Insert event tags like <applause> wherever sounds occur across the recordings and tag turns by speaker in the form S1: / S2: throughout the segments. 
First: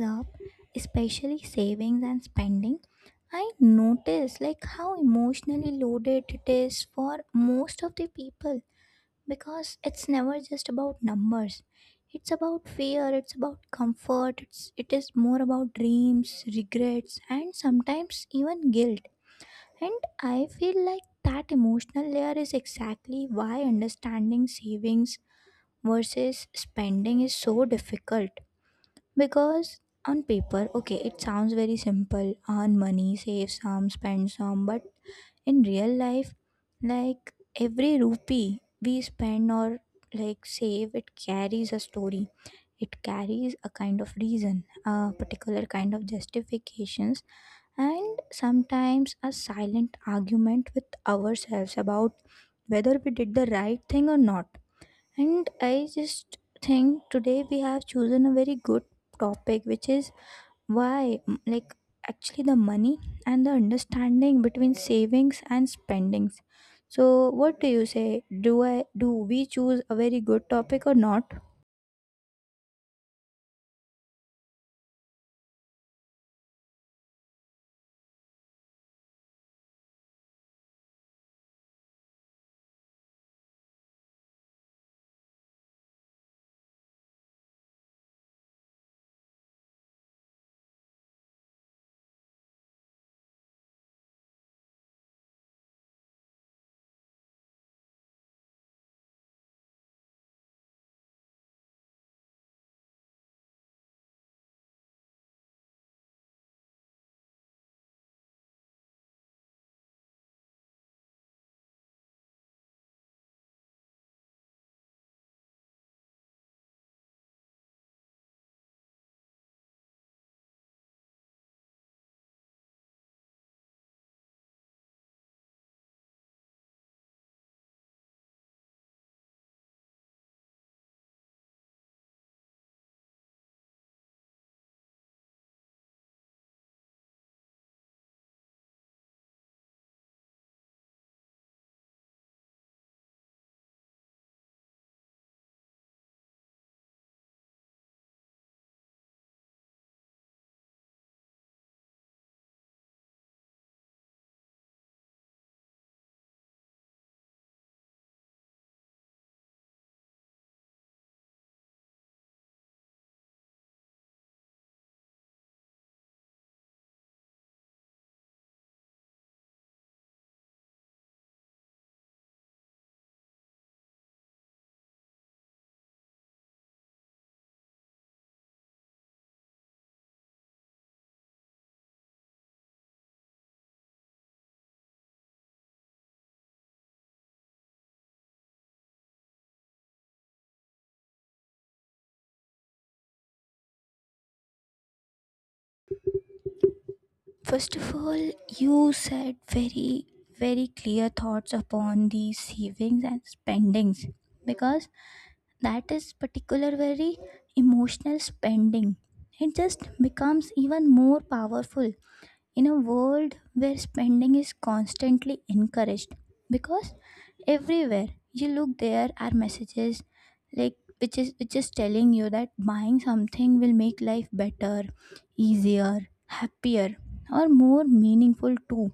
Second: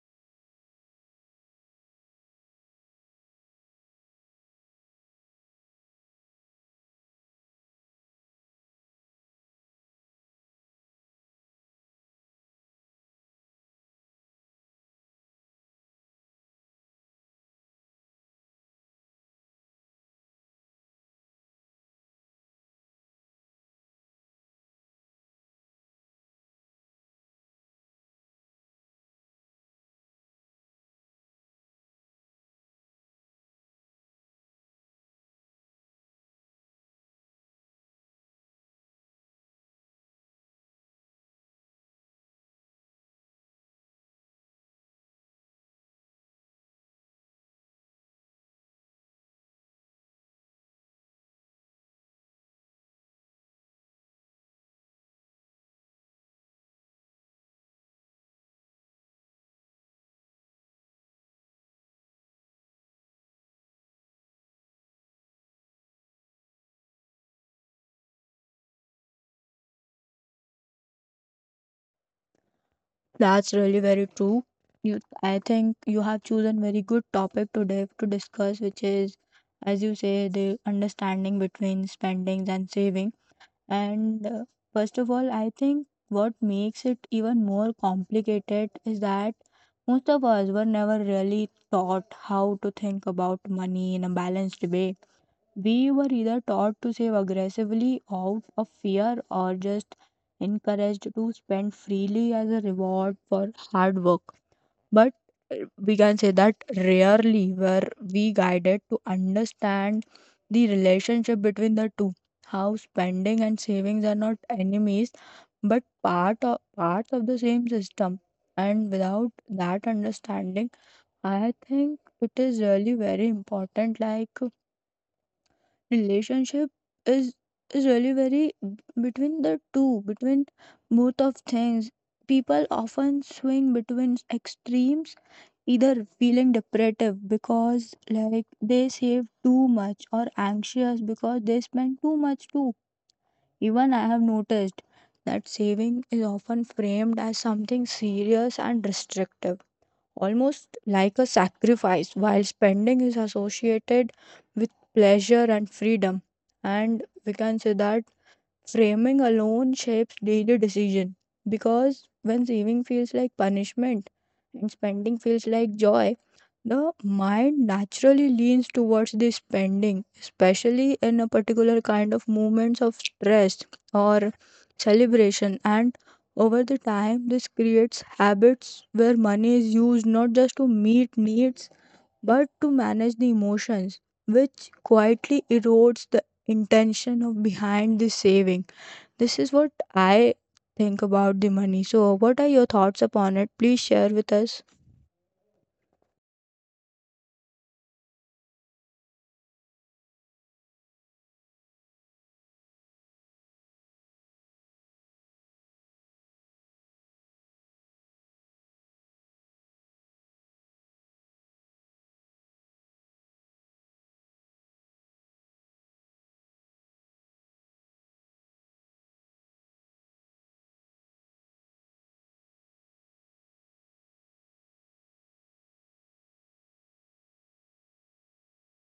S1: up, especially savings and spending, I notice how emotionally loaded it is for most of the people because it's never just about numbers. It's about fear, it's about comfort, it is more about dreams, regrets and sometimes even guilt. And I feel like that emotional layer is exactly why understanding savings versus spending is so difficult because on paper, okay, it sounds very simple, earn money, save some, spend some, but in real life, like every rupee we spend or save, it carries a story. It carries a kind of reason, a particular kind of justifications, and sometimes a silent argument with ourselves about whether we did the right thing or not. And I just think today we have chosen a very good topic, which is why, mm, like, actually the money and the understanding between savings and spendings. So, what do you say? Do we choose a very good topic or not?
S2: That's really very true. I think you have chosen very good topic today to discuss, which is, as you say, the understanding between spendings and saving. And First of all, I think what makes it even more complicated is that most of us were never really taught how to think about money in a balanced way. We were either taught to save aggressively out of fear or just encouraged to spend freely as a reward for hard work. But we can say that rarely were we guided to understand the relationship between the two. How spending and savings are not enemies but parts of the same system. And without that understanding, I think it is really very important, like relationship is is really very b- between the two, between both of things. People often swing between extremes, either feeling depressive because like they save too much, or anxious because they spend too much too. Even I have noticed that saving is often framed as something serious and restrictive, almost like a sacrifice, while spending is associated with pleasure and freedom. And we can say that framing alone shapes daily decision, because when saving feels like punishment and spending feels like joy, the mind naturally leans towards the spending, especially in a particular kind of moments of stress or celebration. And over the time, this creates habits where money is used not just to meet needs but to manage the emotions, which quietly erodes the intention of behind the saving. This is what I think about the money. So, what are your thoughts upon it? Please share with us.
S1: First of all, you said very clear thoughts upon the savings and spendings because that is particular very emotional spending. It just becomes even more powerful in a world where spending is constantly encouraged because everywhere you look there are messages like which is telling you that buying something will make life better, easier, happier, or more meaningful too,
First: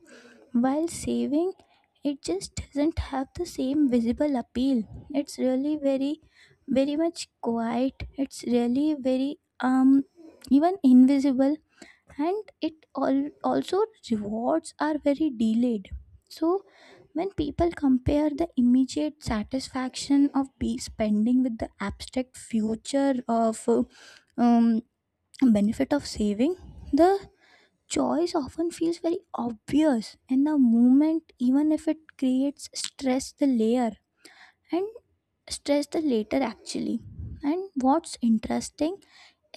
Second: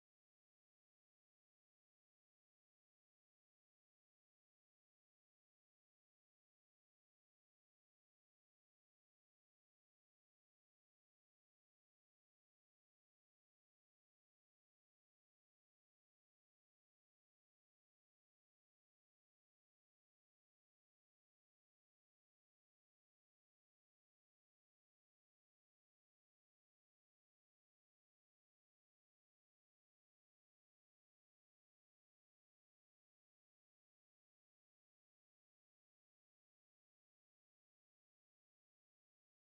S1: while saving it just doesn't have the same visible appeal. It's really very much quiet, it's really very even invisible. And it all also rewards are very delayed. So when people compare the immediate satisfaction of be spending with the abstract future of um, benefit of saving, the choice often feels very obvious in the moment even if it creates stress the layer and stress the later actually. And what's interesting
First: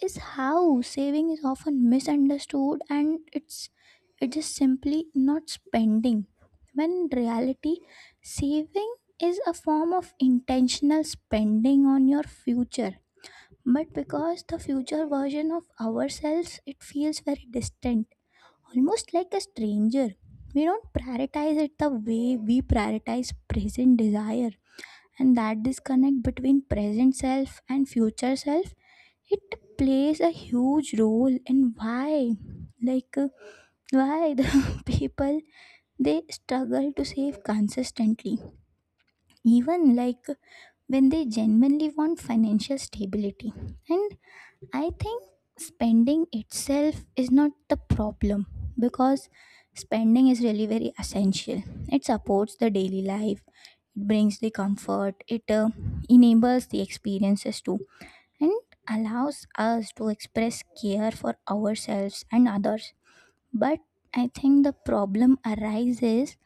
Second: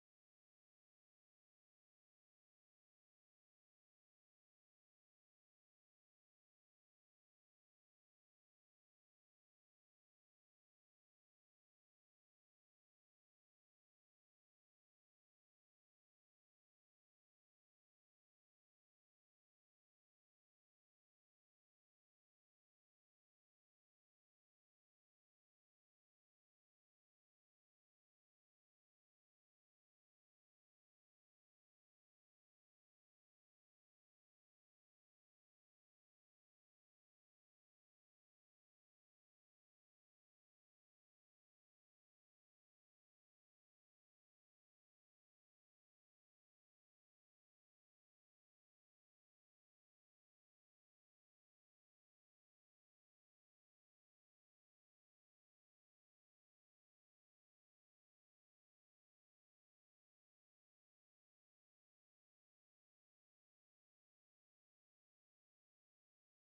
S1: is how saving is often misunderstood and it is simply not spending. When in reality, saving is a form of intentional spending on your future. But because the future version of ourselves it feels very distant, almost like a stranger. We don't prioritize it the way we prioritize present desire, and that disconnect between present self and future self, it plays a huge role in why like why the <laughs> people they struggle to save consistently, even when they genuinely want financial stability. And I think spending itself is not the problem because spending is really very essential. It supports the daily life, it brings the comfort, it enables the experiences too, and allows us to express care for ourselves and others. But I think the problem arises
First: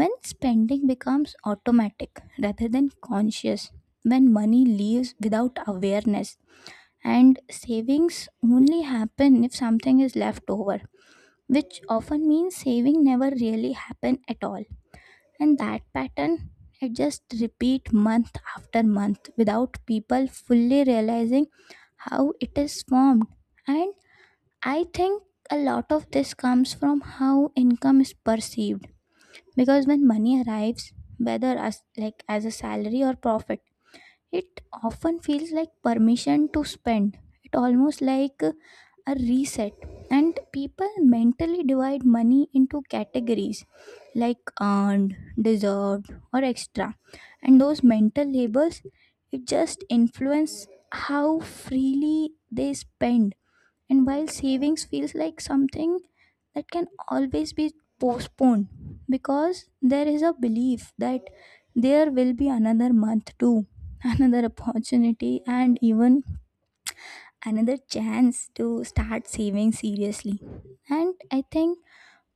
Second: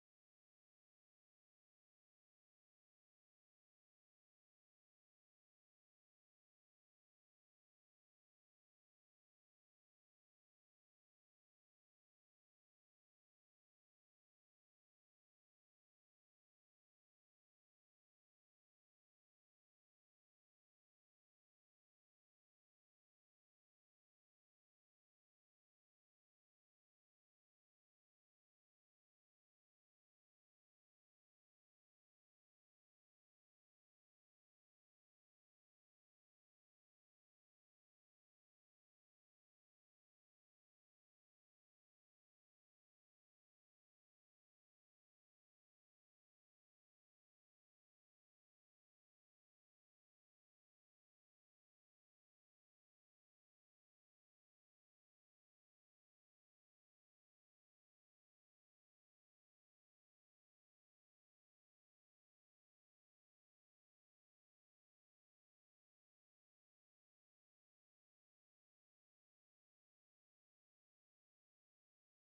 S1: when spending becomes automatic rather than conscious, when money leaves without awareness and savings only happen if something is left over, which often means saving never really happen at all. And that pattern, it just repeat month after month without people fully realizing how it is formed. And I think a lot of this comes from how income is perceived, because when money arrives, whether as a salary or profit, it often feels like permission to spend. It almost like a reset. And people mentally divide money into categories like earned, deserved, or extra. And those mental labels, it just influence how freely they spend, and while savings feels like something that can always be postponed, because there is a belief that there will be another month too, <laughs> another opportunity, and even another chance to start saving seriously. And I think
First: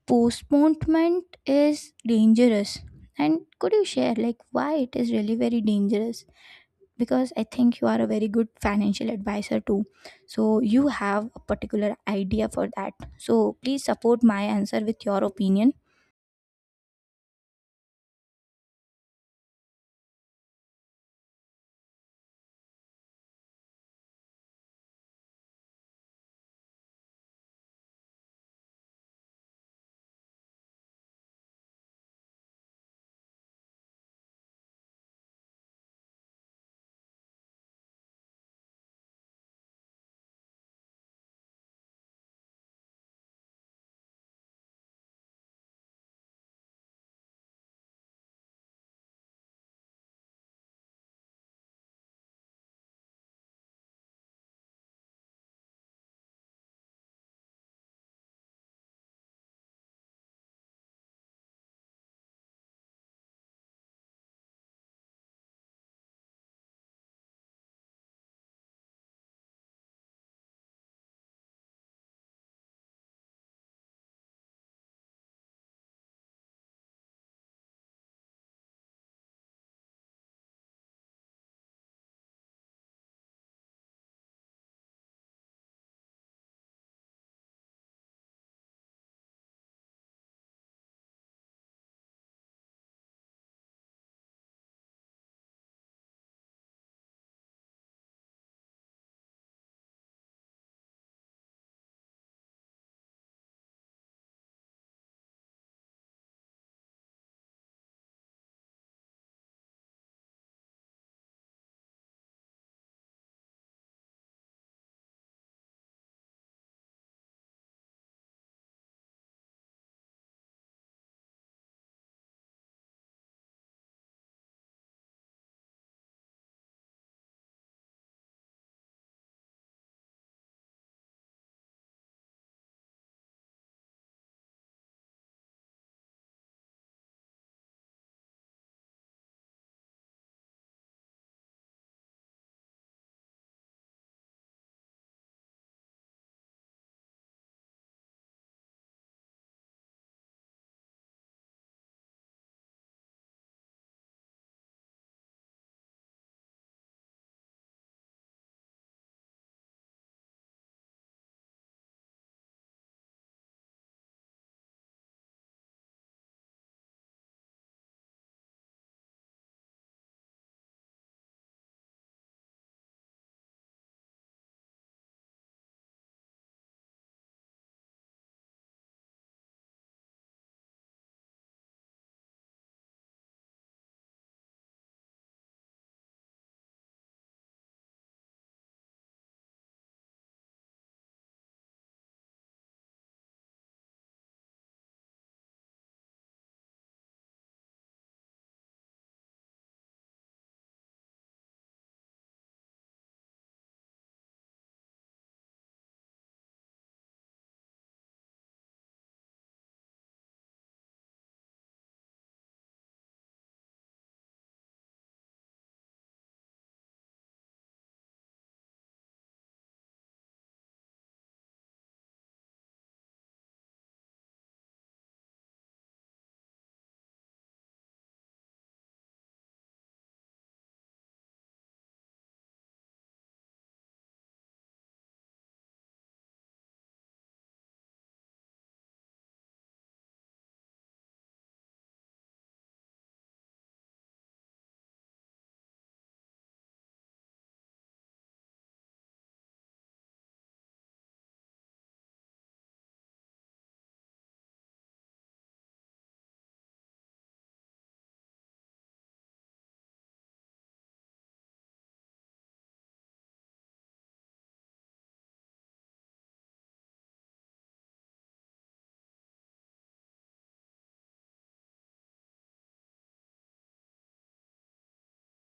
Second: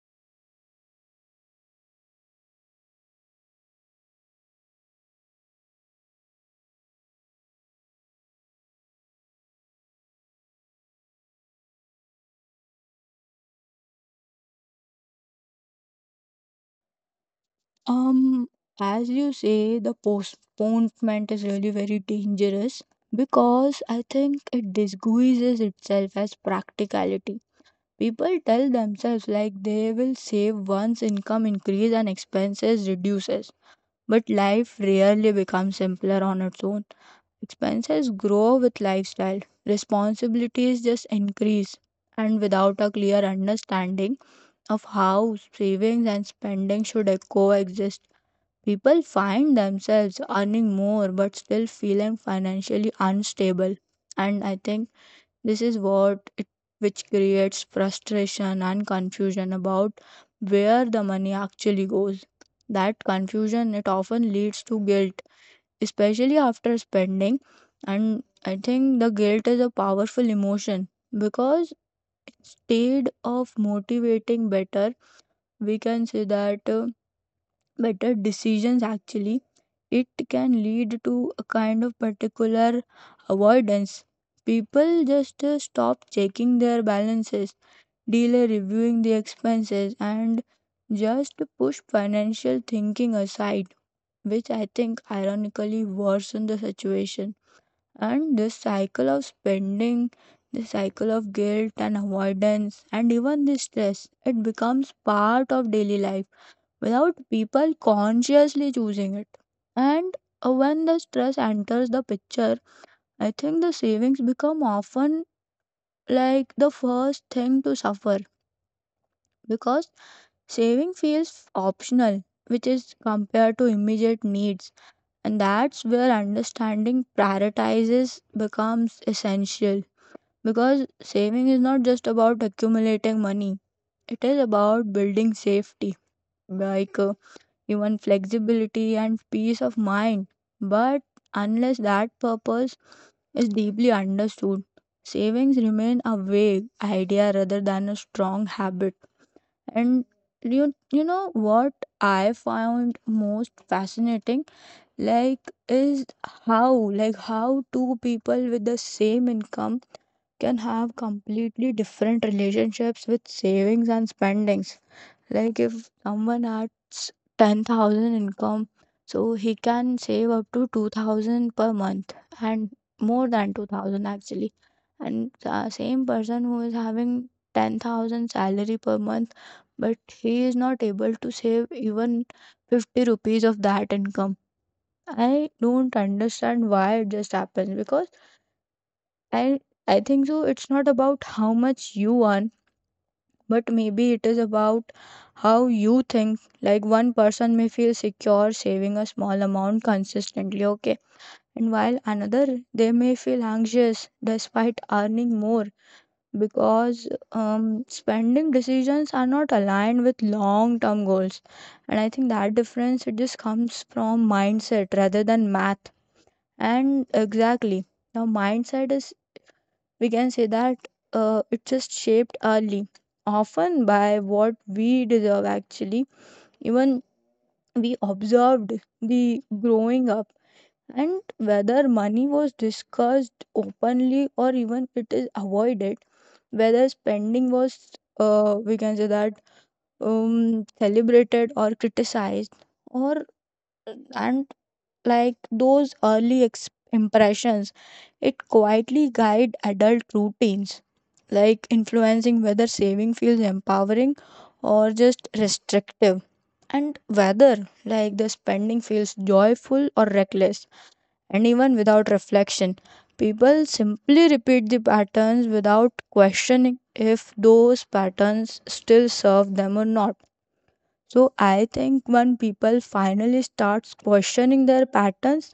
S1: postponement is dangerous. And could you share why it is really very dangerous? Because I think you are a very good financial advisor too, so you have a particular idea for that, so please support my answer with your opinion.
S2: Um, as you say, the postponement is really very dangerous because I think it disguises itself as practicality. People tell themselves like they will save once income increase and expenses reduces, but life rarely becomes simpler on its own. Expenses grow with lifestyle, responsibilities just increase, and without a clear understanding of how savings and spending should coexist. People find themselves earning more but still feeling financially unstable. And I think this is what it, which creates frustration and confusion about where the money actually goes. That confusion it often leads to guilt, especially after spending. And I think the guilt is a powerful emotion because instead of motivating better, we can say that better decisions actually it can lead to a kind of particular avoidance. People just stop checking their balances, delay reviewing the expenses, and just push financial thinking aside, which I think ironically worsen the situation. And this cycle of spending, the cycle of guilt and avoidance and even the stress, it becomes part of daily life without people consciously choosing it. And when the stress enters the picture, I think the savings become often like the first thing to suffer because saving feels optional, which is compared to immediate needs. And that's where understanding prioritizes becomes essential because saving is not just about accumulating money, it is about building safety. Like, uh, Even flexibility and peace of mind. But unless that purpose is deeply understood, savings remain a vague idea rather than a strong habit. And you know what I found most fascinating like is how two people with the same income can have completely different relationships with savings and spendings. Like if someone earns 10,000 income, so he can save up to 2,000 per month, and more than 2,000 actually. And the same person who is having 10,000 salary per month, but he is not able to save even 50 rupees of that income. I don't understand why it just happens because I I think so it's not about how much you earn but maybe it is about how you think. Like one person may feel secure saving a small amount consistently, okay, and while another, they may feel anxious despite earning more because spending decisions are not aligned with long term goals. And I think that difference it just comes from mindset rather than math. And exactly, the mindset is we can say that it just shaped early, often by what we deserve actually, even we observed the growing up, and whether money was discussed openly or even it is avoided, whether spending was we can say that celebrated or criticized, or and like those early impressions, it quietly guide adult routines, like influencing whether saving feels empowering or just restrictive, and whether like the spending feels joyful or reckless. And even without reflection, people simply repeat the patterns without questioning if those patterns still serve them or not. So I think when people finally starts questioning their patterns,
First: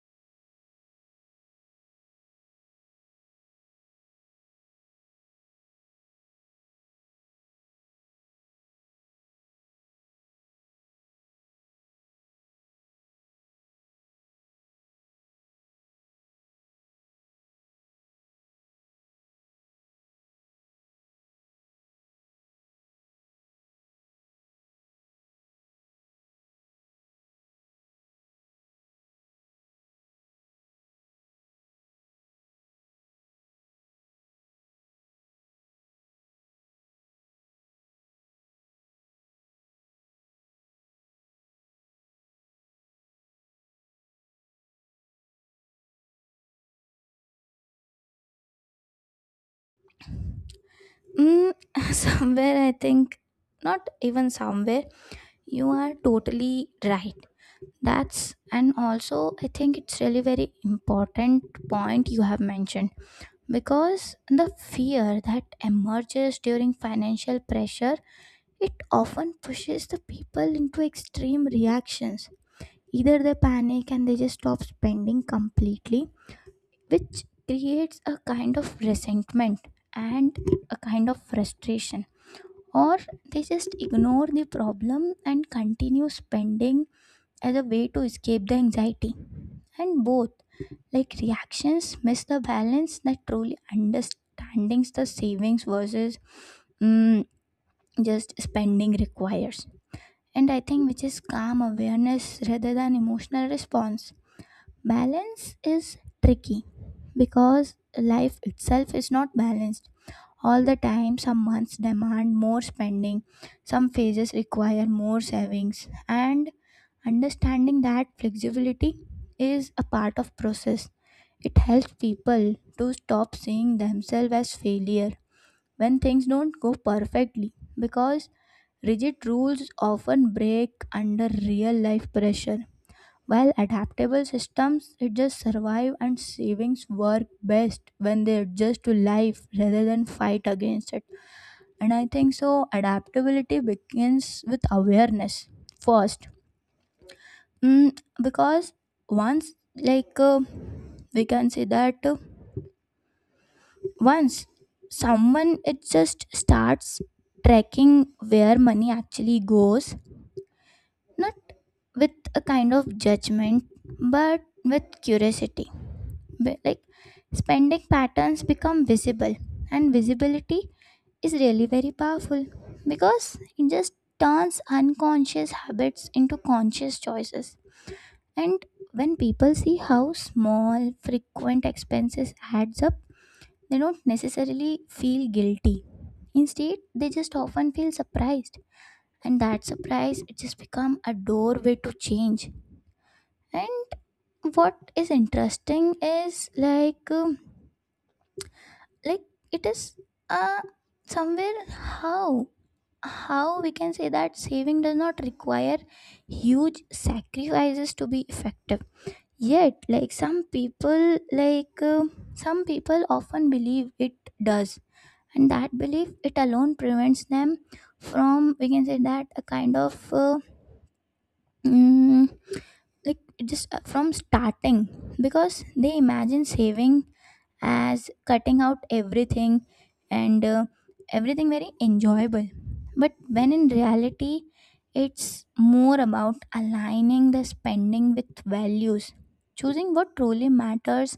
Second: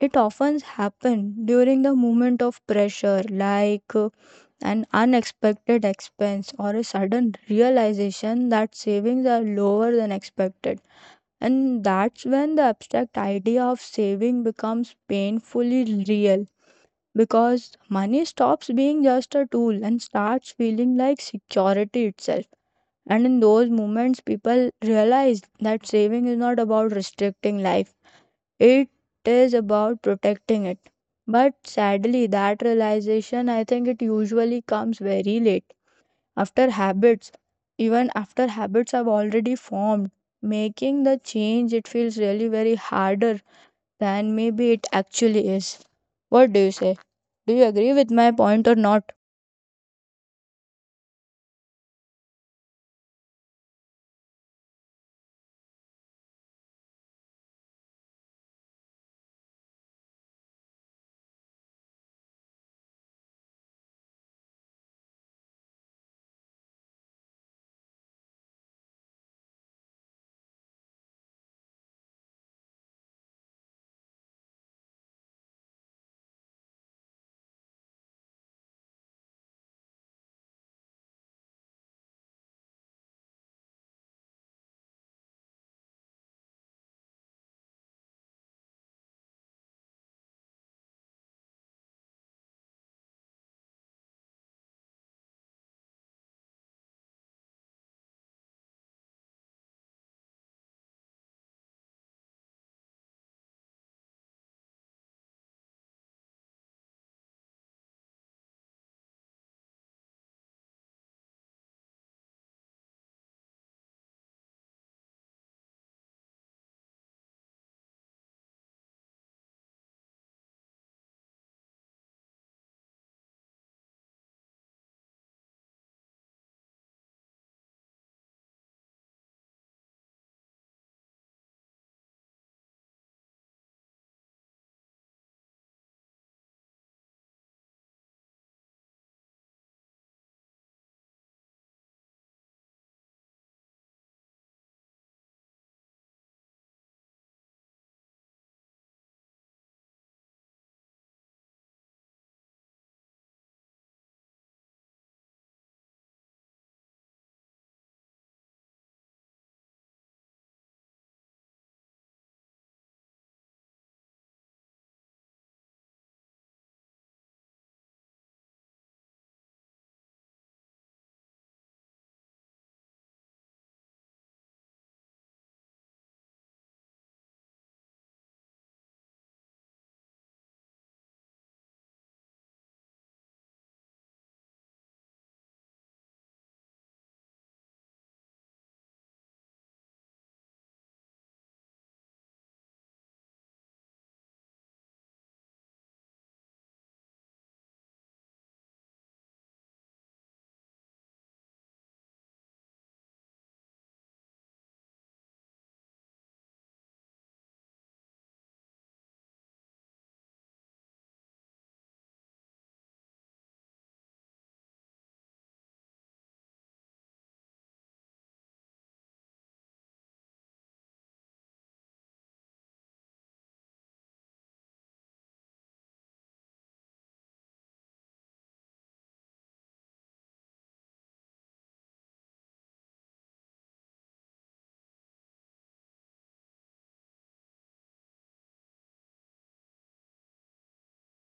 S2: it often happens during the moment of pressure, like an unexpected expense or a sudden realization that savings are lower than expected. And that's when the abstract idea of saving becomes painfully real because money stops being just a tool and starts feeling like security itself. And in those moments, people realize that saving is not about restricting life, it is about protecting it. But sadly, that realization, I think it usually comes very late after habits, even after habits have already formed. Making the change, it feels really very harder than maybe it actually is. What do you say? Do you agree with my point or not?
S1: mm, <laughs> somewhere I think not even somewhere you are totally right. That's, and also I think it's really very important point you have mentioned, because the fear that emerges during financial pressure, it often pushes the people into extreme reactions. Either they panic and they just stop spending completely, which creates a kind of resentment and a kind of frustration. Or they just ignore the problem and continue spending as a way to escape the anxiety. And both, like reactions, miss the balance that truly understandings the savings versus mm, just spending requires. And I think which is calm awareness rather than emotional response. Balance is tricky because life itself is not balanced. All the time, some months demand more spending, some phases require more savings, and understanding that flexibility is a part of process. It helps people to stop seeing themselves as failure when things don't go perfectly, because rigid rules often break under real life pressure, while adaptable systems it just survive, and savings work best when they adjust to life rather than fight against it. And I think so adaptability begins with awareness first. Because once like we can say that once someone it just starts tracking where money actually goes, not with a kind of judgment but with curiosity. Be- like Spending patterns become visible, and visibility is really very powerful because it just turns unconscious habits into conscious choices. And when people see how small frequent expenses adds up, they don't necessarily feel guilty, instead they just often feel surprised, and that surprise it just become a doorway to change. And what is interesting is like it is uh somewhere how we can say that saving does not require huge sacrifices to be effective, yet some people often believe it does. And that belief it alone prevents them from, we can say that, a kind of mm, like just from starting, because they imagine saving as cutting out everything and everything very enjoyable. But when in reality, it's more about aligning the spending with values, choosing what truly matters,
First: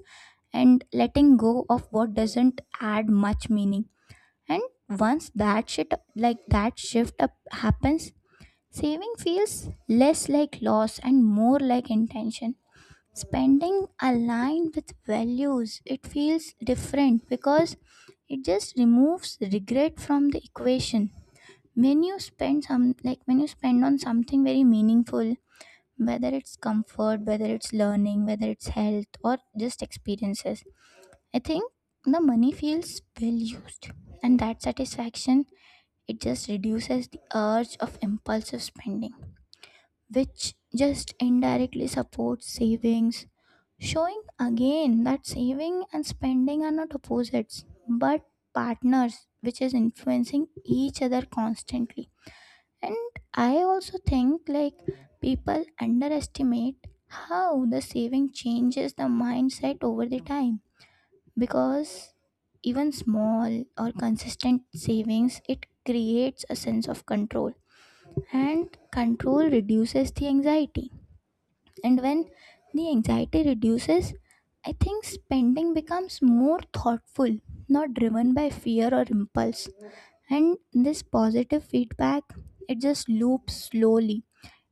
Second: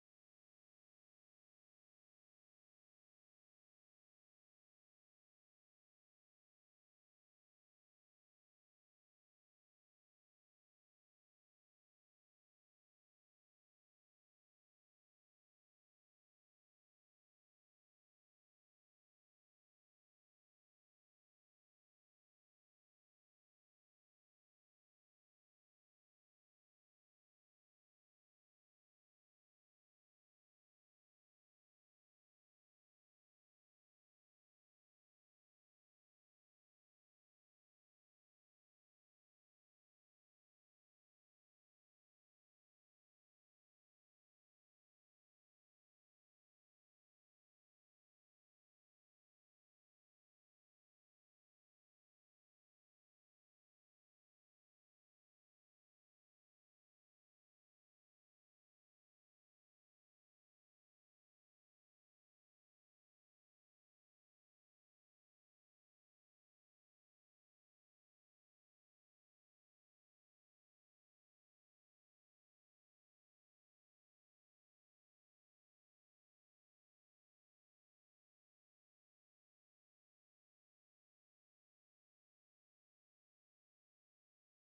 S1: and letting go of what doesn't add much meaning. And once that shit like that shift up happens, saving feels less like loss and more like intention. Spending aligned with values, it feels different because it just removes regret from the equation. When you spend some like when you spend on something very meaningful, whether it's comfort, whether it's learning, whether it's health, or just experiences, I think the money feels well used, and that satisfaction it just reduces the urge of impulsive spending, which just indirectly supports savings, showing again that saving and spending are not opposites but partners, which is influencing each other constantly. And I also think people underestimate how the saving changes the mindset over the time, because even small or consistent savings it creates a sense of control, and control reduces the anxiety. And when the anxiety reduces, I think spending becomes more thoughtful, not driven by fear or impulse. And this positive feedback, it just loops slowly.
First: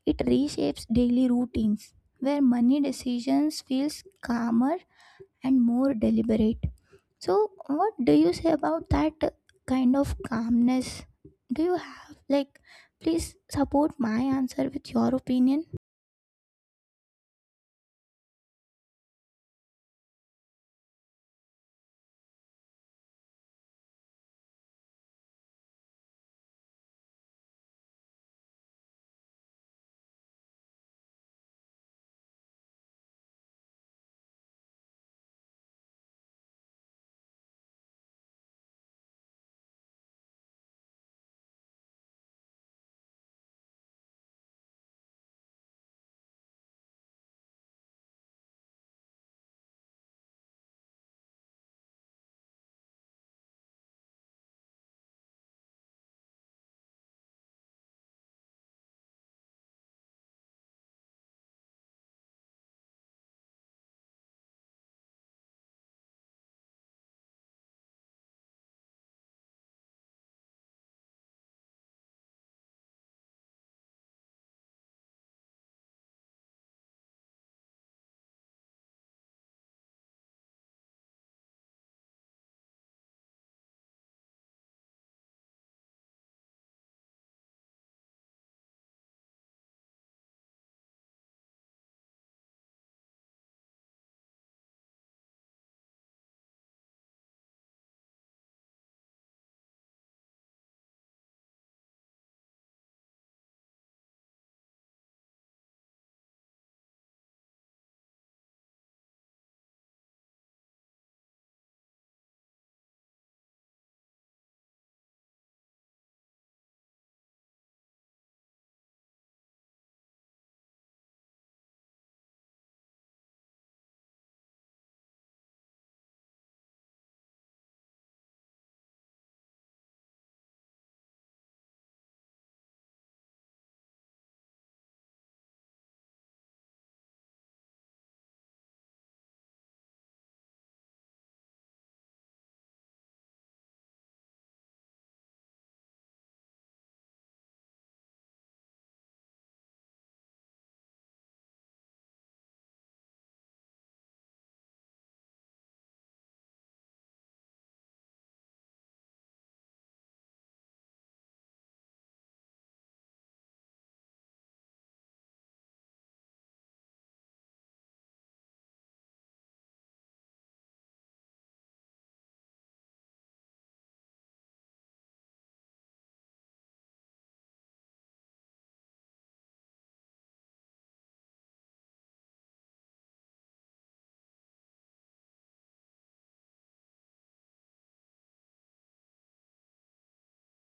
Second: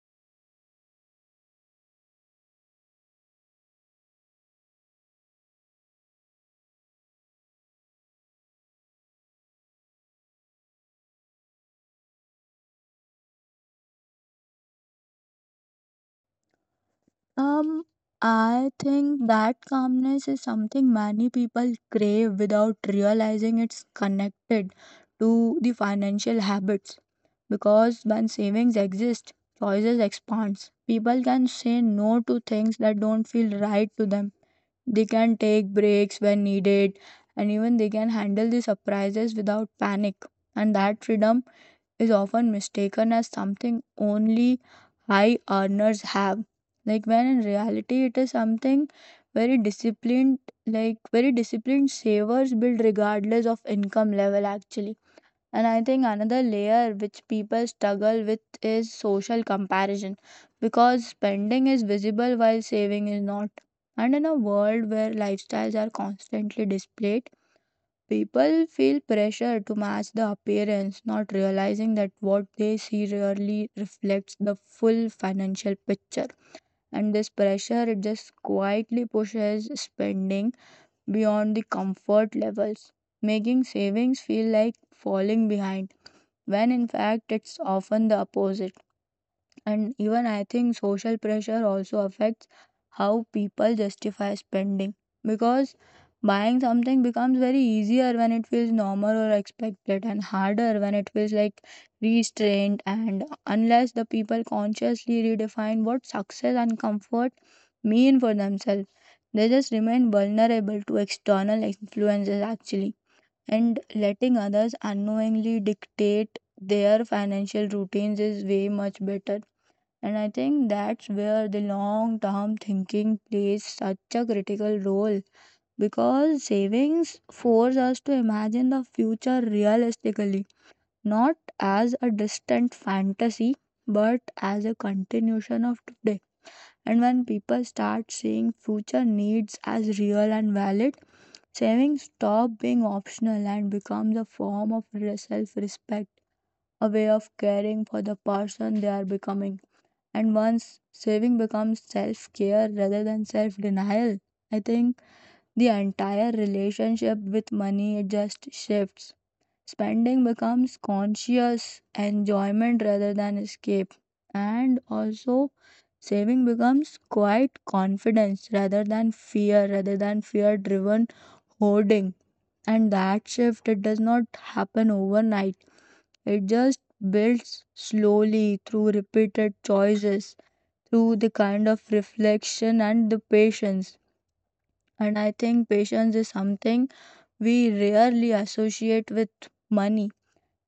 S1: It reshapes daily routines where money decisions feels calmer and more deliberate. So, what do you say about that kind of calmness? Do you have please support my answer with your opinion?
S2: Um, I think that calmness is something many people crave without realizing it's connected to the financial habits. Because when savings exist, choices expands. People can say no to things that don't feel right to them. They can take breaks when needed, and even they can handle the surprises without panic. And that freedom is often mistaken as something only high earners have, like when in reality it is something very disciplined, like very disciplined savers build regardless of income level actually. And I think another layer which people struggle with is social comparison because spending is visible while saving is not. And in a world where lifestyles are constantly displayed, people feel pressure to match the appearance, not realizing that what they see rarely reflects the full financial picture. And this pressure it just quietly pushes spending beyond the comfort levels, making savings feel like falling behind, when in fact it's often the opposite. And even I think social pressure also affects how people justify spending because buying something becomes very easier when it feels normal or expected and harder when it feels like restrained. And unless the people consciously redefine what success and comfort mean for themselves, they just remain vulnerable to external influences actually, and letting others unknowingly dictate their financial routines is way much better. And I think that's where the long term thinking plays such a critical role because savings force us to imagine the future realistically, not as a distant fantasy, but as a continuation of today. And when people start seeing future needs as real and valid, savings stop being optional and becomes a form of self respect, a way of caring for the person they are becoming. And once saving becomes self care rather than self denial, I think the entire relationship with money just shifts. Spending becomes conscious enjoyment rather than escape. And also, saving becomes quiet confidence rather than fear driven hoarding. And that shift, it does not happen overnight, it just builds slowly through repeated choices, through the kind of reflection and the patience. And I think patience is something we rarely associate with money,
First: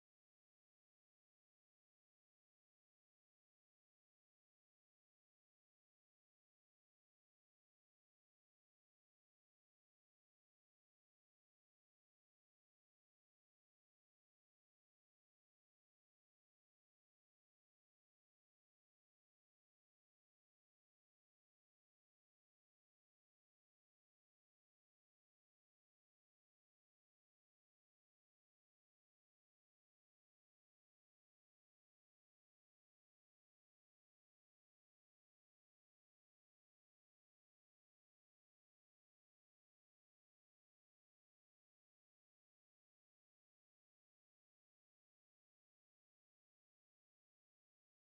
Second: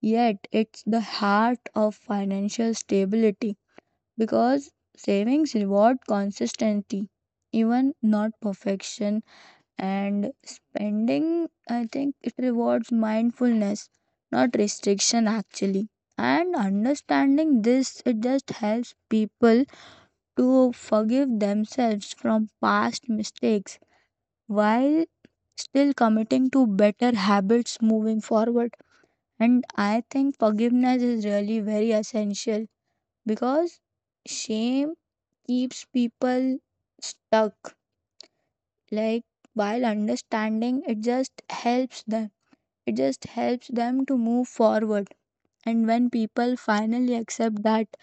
S2: yet it's the heart of financial stability because savings reward consistency, even not perfection, and spending, I think it rewards mindfulness, not restriction actually. And understanding this, it just helps people to forgive themselves from past mistakes while still committing to better habits moving forward. And I think forgiveness is really very essential because shame keeps people stuck. Like, while understanding, it just helps them. It just helps them to move forward. And when people finally accept that,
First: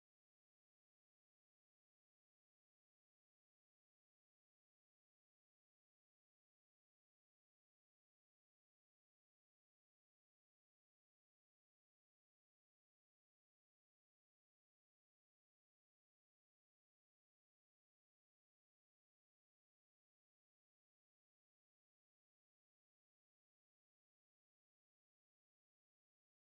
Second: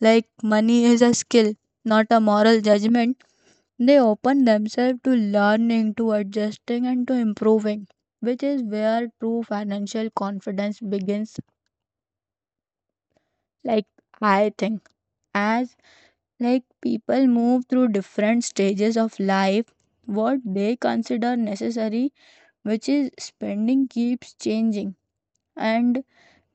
S2: like, money is a skill, not a moral judgment, they open themselves to learning, to adjusting, and to improving, which is where true financial confidence begins. Like, I think, as like people move through different stages of life, what they consider necessary, which is spending, keeps changing. And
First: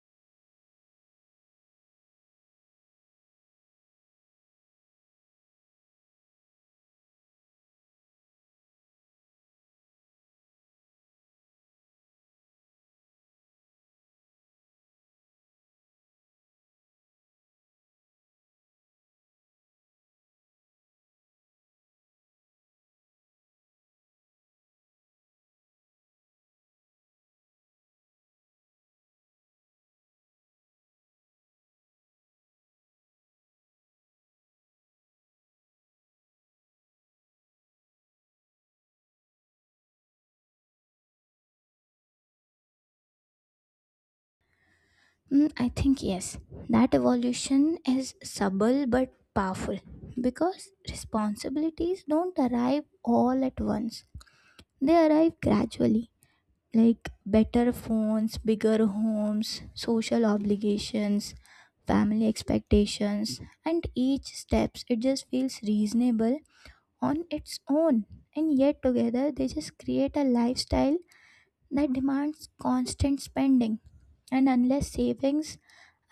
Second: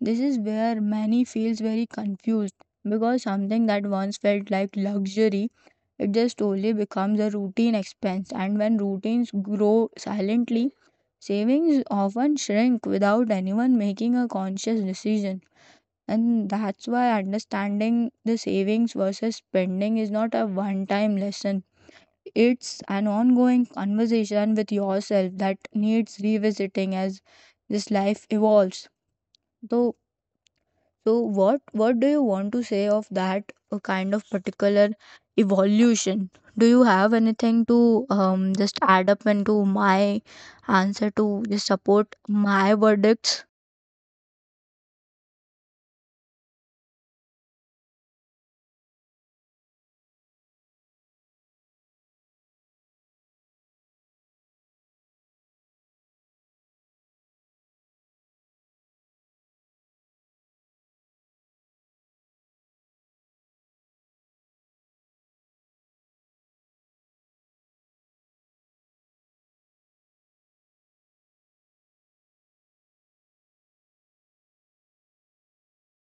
S2: this is where many feels very confused because something that once felt like luxury it just slowly becomes a routine expense. And when routines grow silently, savings often shrink without anyone making a conscious decision. And that's why understanding the savings versus spending is not a one time lesson, it's an ongoing conversation with yourself that needs revisiting as this life evolves. So so what what do you want to say of that kind of particular evolution? Do you have anything to just add up into my answer to just support my verdicts?
S1: I think yes. That evolution is subtle but powerful because responsibilities don't arrive all at once, they arrive gradually. Like better phones, bigger homes, social obligations, family expectations, and each steps it just feels reasonable on its own. And yet together they just create a lifestyle that demands constant spending. And unless savings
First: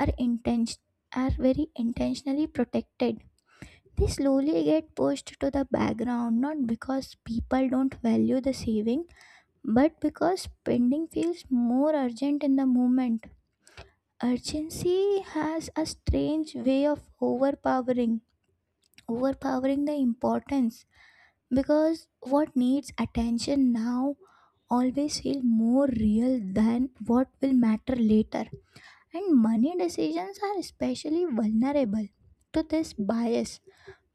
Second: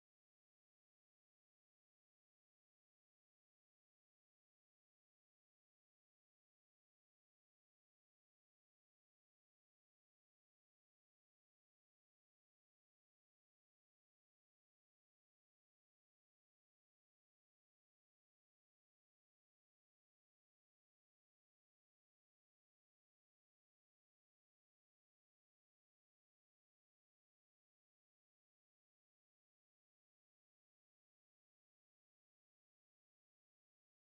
S1: are intention are very intentionally protected, they slowly get pushed to the background, not because people don't value the saving but because spending feels more urgent in the moment. Urgency has a strange way of overpowering the importance, because what needs attention now always feel more real than what will matter later. And money decisions are especially vulnerable to this bias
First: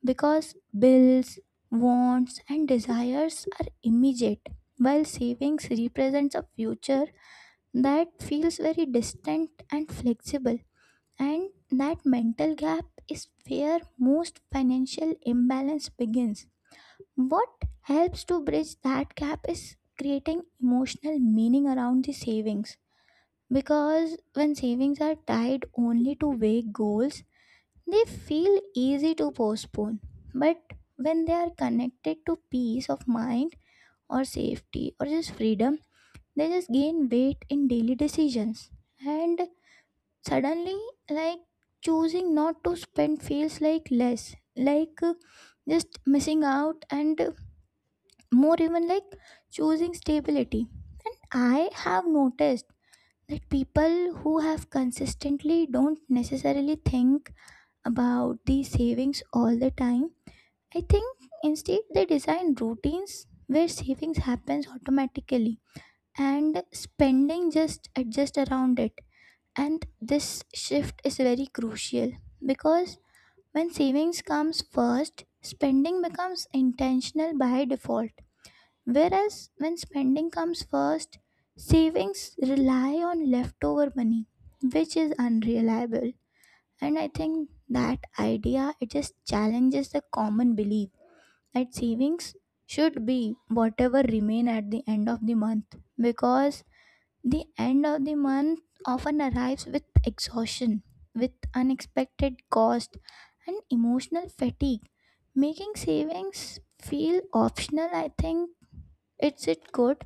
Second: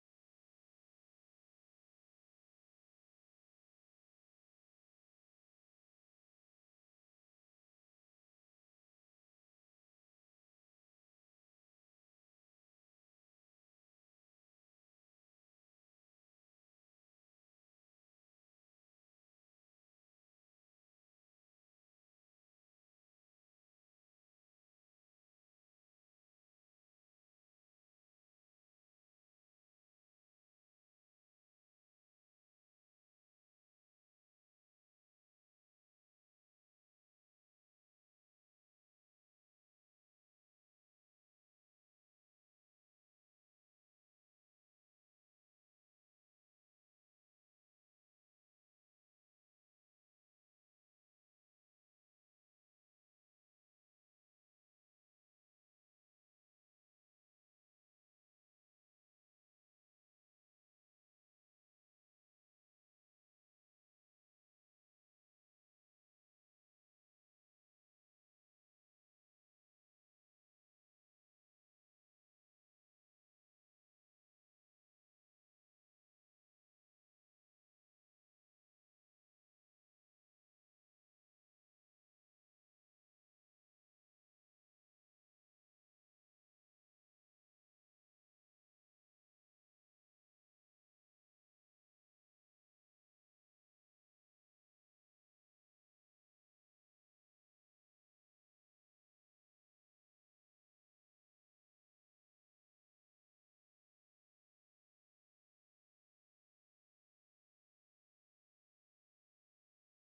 S1: because bills, wants, and desires are immediate, while savings represents a future that feels very distant and flexible. And that mental gap is where most financial imbalance begins. What helps to bridge that gap is creating emotional meaning around the savings, because when savings are tied only to vague goals, they feel easy to postpone. But when they are connected to peace of mind or safety or just freedom, they just gain weight in daily decisions. And suddenly, like choosing not to spend feels like just missing out, and more even like choosing stability. And I have noticed that people who have consistently don't necessarily think about these savings all the time. I think instead they design routines where savings happens automatically and spending just adjust around it. And this shift is very crucial because when savings comes first, spending becomes intentional by default. Whereas when spending comes first, savings rely on leftover money, which is unreliable. And I think that idea it just challenges the common belief that savings should be whatever remain at the end of the month, because the end of the month often arrives with exhaustion, with unexpected cost and emotional fatigue, making savings feel optional. I think it's it good,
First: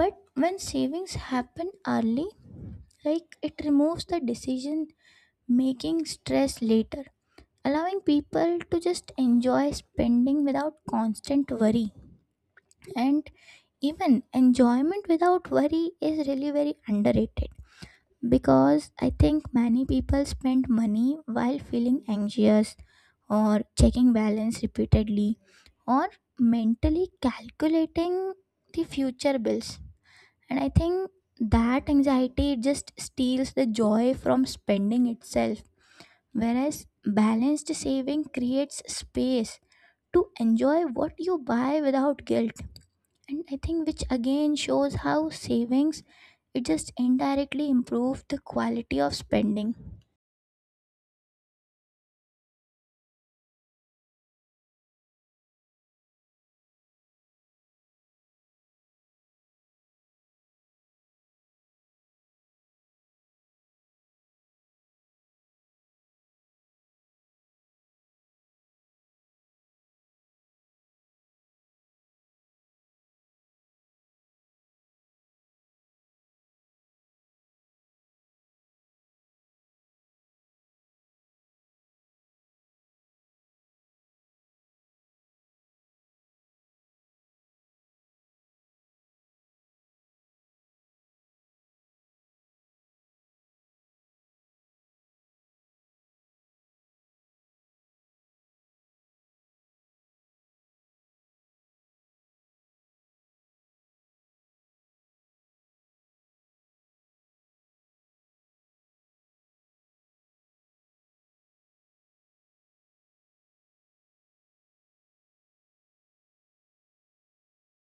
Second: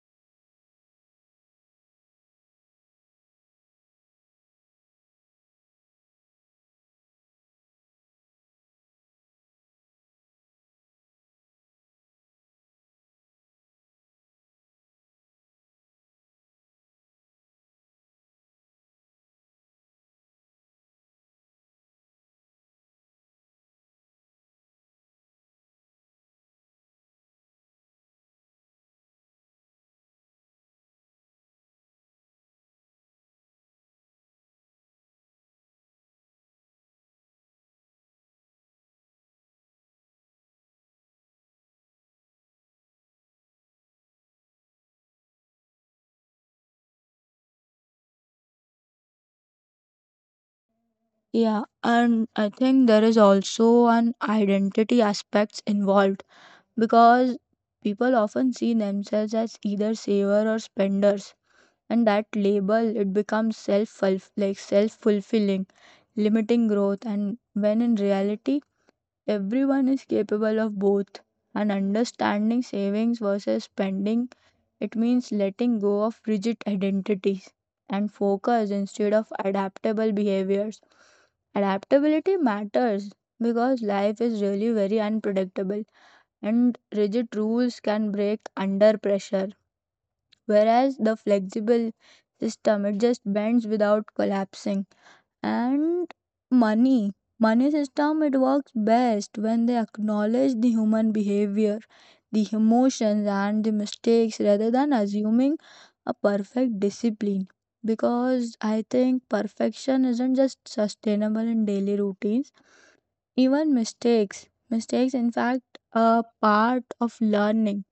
S1: but when savings happen early, like, it removes the decision making stress later, allowing people to just enjoy spending without constant worry. And even enjoyment without worry is really very underrated because I think many people spend money while feeling anxious or checking balance repeatedly or mentally calculating the future bills, and I think that anxiety it just steals the joy from spending itself, whereas balanced saving creates space to enjoy what you buy without guilt. And I think which again shows how savings it just indirectly improves the quality of spending.
S2: Yeah, and I think there is also an identity aspects involved because people often see themselves as either saver or spenders, and that label it becomes self, like self fulfilling, limiting growth. And when in reality everyone is capable of both, and understanding savings versus spending, it means letting go of rigid identities and focus instead of adaptable behaviors. Adaptability matters because life is really very unpredictable and rigid rules can break under pressure, whereas the flexible system it just bends without collapsing. And money money system, it works best when they acknowledge the human behavior, the emotions and the mistakes rather than assuming a perfect discipline, because I think perfection isn't just sustainable in daily routines. Even mistakes in fact are part of learning,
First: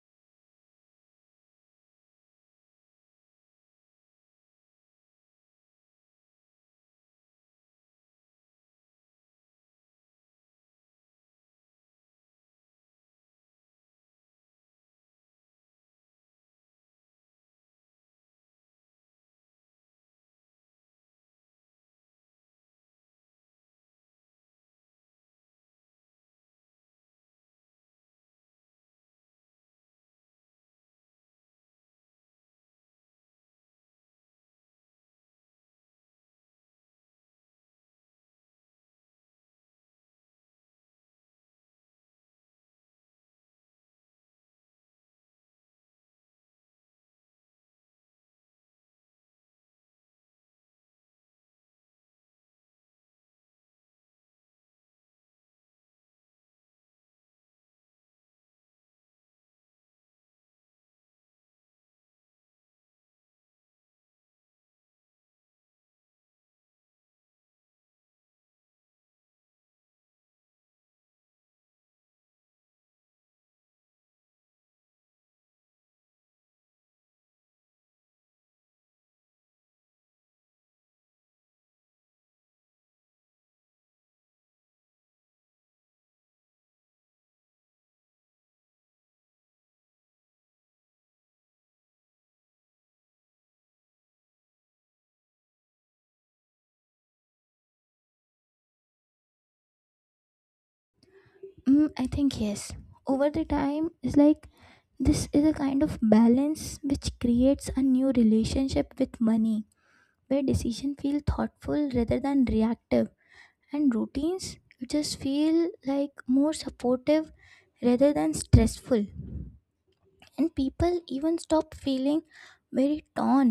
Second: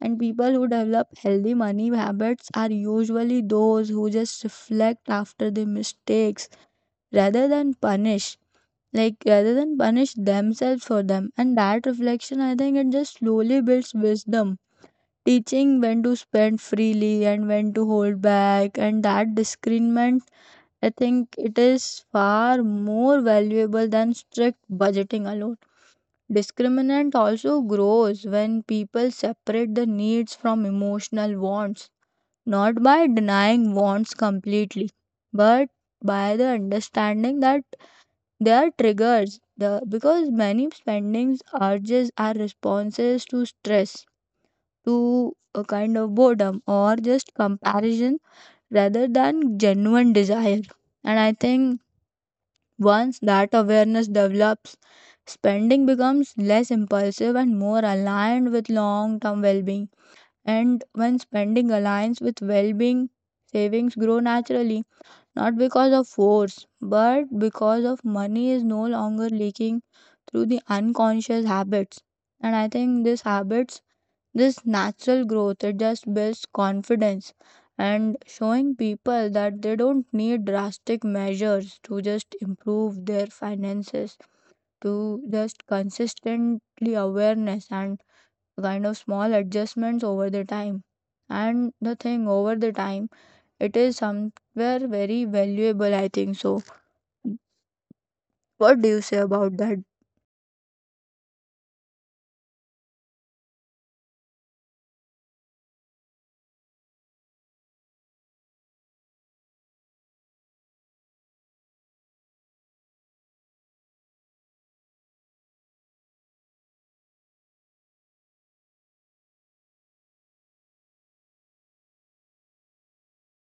S2: and people who develop healthy money habits are usually those who just reflect after their mistakes rather than punish. Like rather than punish themselves for them. And that reflection, I think it just slowly builds wisdom, teaching when to spend freely and when to hold back. And that discernment I think it is far more valuable than strict budgeting alone. Discriminant also grows when people separate the needs from emotional wants, not by denying wants completely, but by the understanding that they are triggers. Because many spendings urges are responses to stress, to a kind of boredom, or just comparison rather than genuine desire. And I think once that awareness develops, spending becomes less impulsive and more aligned with long term well being. And when spending aligns with well being, savings grow naturally, not because of force, but because of money is no longer leaking through the unconscious habits. And I think these habits, this natural growth it just builds confidence and showing people that they don't need drastic measures to just improve their finances, to just consistently awareness and kind of small adjustments over the time, and the thing over the time, it is somewhere very valuable, I think. So what do you say about that?
S1: I think yes, over the time it's like this is a kind of balance which creates a new relationship with money, where decision feel thoughtful rather than reactive and routines it just feel like more supportive rather than stressful, and people even stop feeling very torn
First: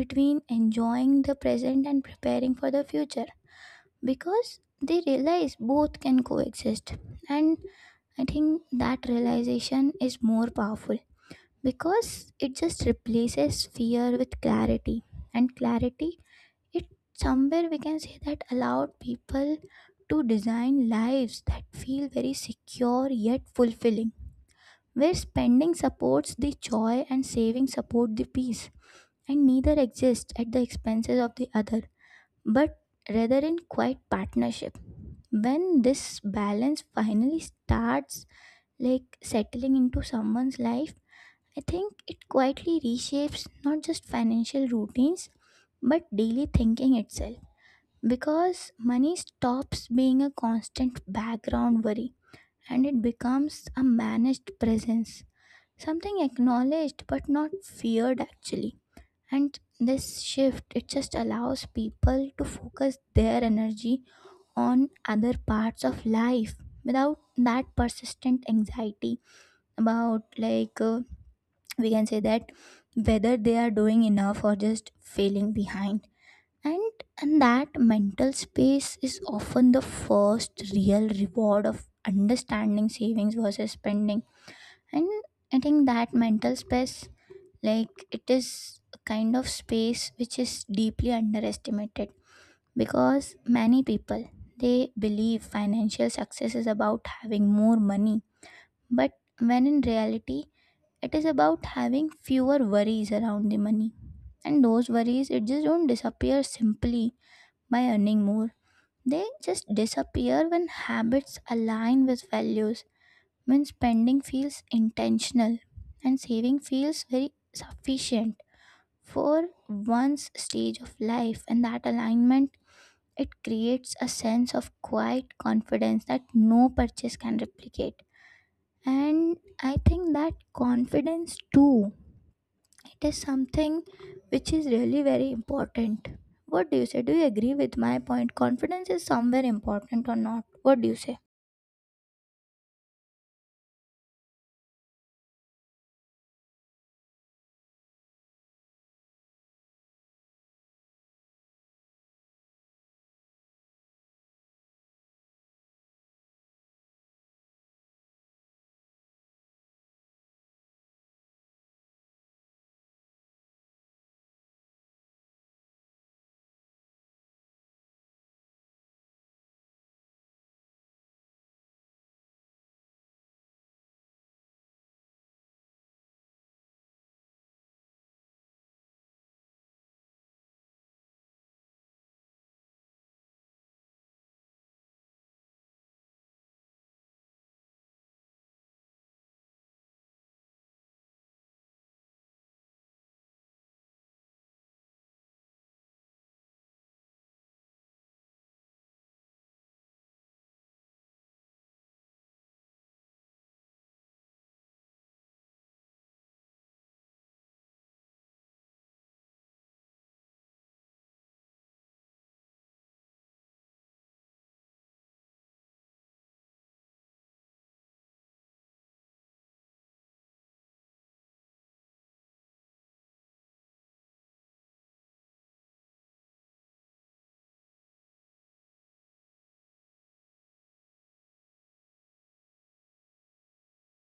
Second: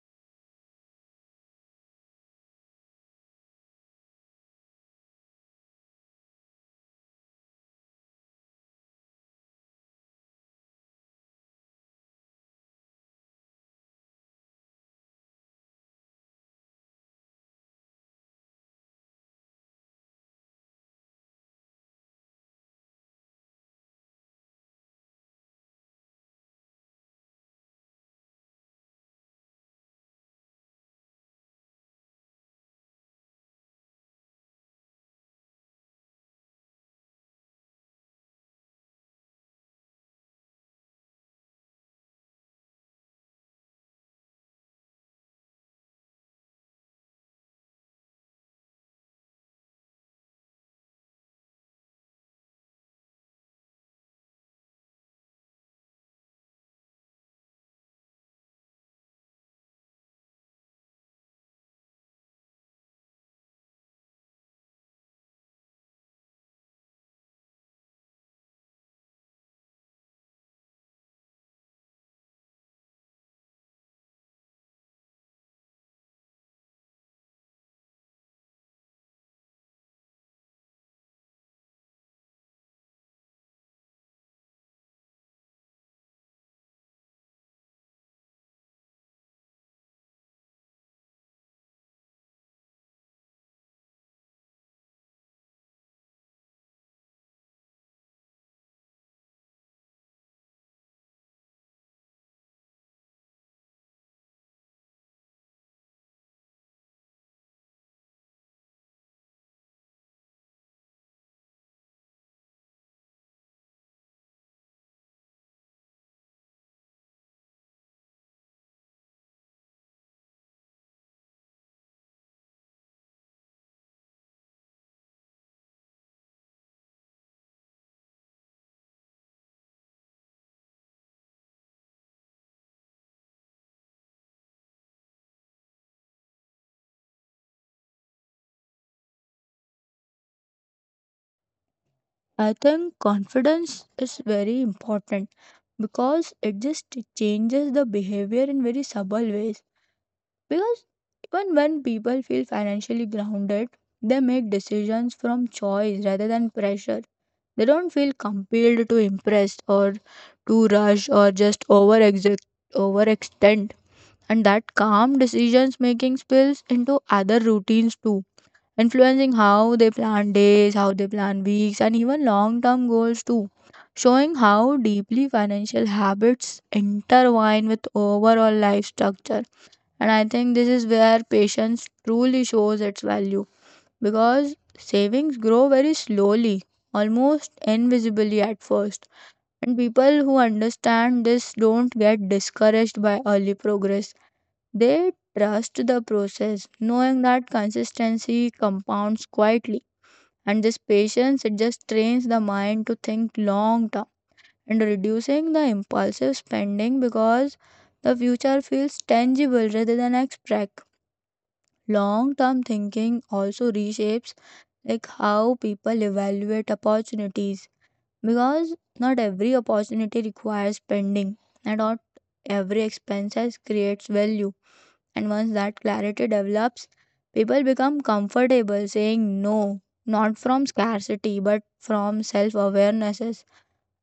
S1: between enjoying the present and preparing for the future because they realize both can coexist. And I think that realization is more powerful because it just replaces fear with clarity, and clarity it somewhere, we can say that, allowed people to design lives that feel very secure yet fulfilling, where spending supports the joy and saving support the peace, and neither exists at the expenses of the other, but rather in quiet partnership. When this balance finally starts like settling into someone's life, I think it quietly reshapes not just financial routines but daily thinking itself, because money stops being a constant background worry and it becomes a managed presence, something acknowledged but not feared actually. And this shift it just allows people to focus their energy on other parts of life without that persistent anxiety about, like, we can say that, whether they are doing enough or just failing behind. And and that mental space is often the first real reward of understanding savings versus spending. And I think that mental space, like, it is a kind of space which is deeply underestimated because many people they believe financial success is about having more money, but when in reality it is about having fewer worries around the money. And those worries it just don't disappear simply by earning more, they just disappear when habits align with values, when spending feels intentional and saving feels very sufficient for one's stage of life. And that alignment it creates a sense of quiet confidence that no purchase can replicate. And I think that confidence too, it is something which is really very important. What do you say, do you agree with my point, confidence is somewhere important or not, what do you say?
S2: I think confidence is very important because it just changes the behavior in very subtle ways. Because even when people feel financially grounded, they make decisions from choice rather than pressure. They don't feel compelled to impress, or to rush, or just overextend. And that calm decisions making spills into other routines too, influencing how they plan days, how they plan weeks, and even long term goals too, showing how deeply financial habits intertwine with overall life structure. And I think this is where patience truly shows its value, because savings grow very slowly, almost invisibly at first. And people who understand this don't get discouraged by early progress. They trust the process, knowing that consistency compounds quietly, and this patience it just trains the mind to think long term and reducing the impulsive spending because the future feels tangible rather than abstract. Long term thinking also reshapes, like, how people evaluate opportunities, because not every opportunity requires spending and not every expenses creates value. And once that clarity develops, people become comfortable saying no, not from scarcity, but from self awarenesses.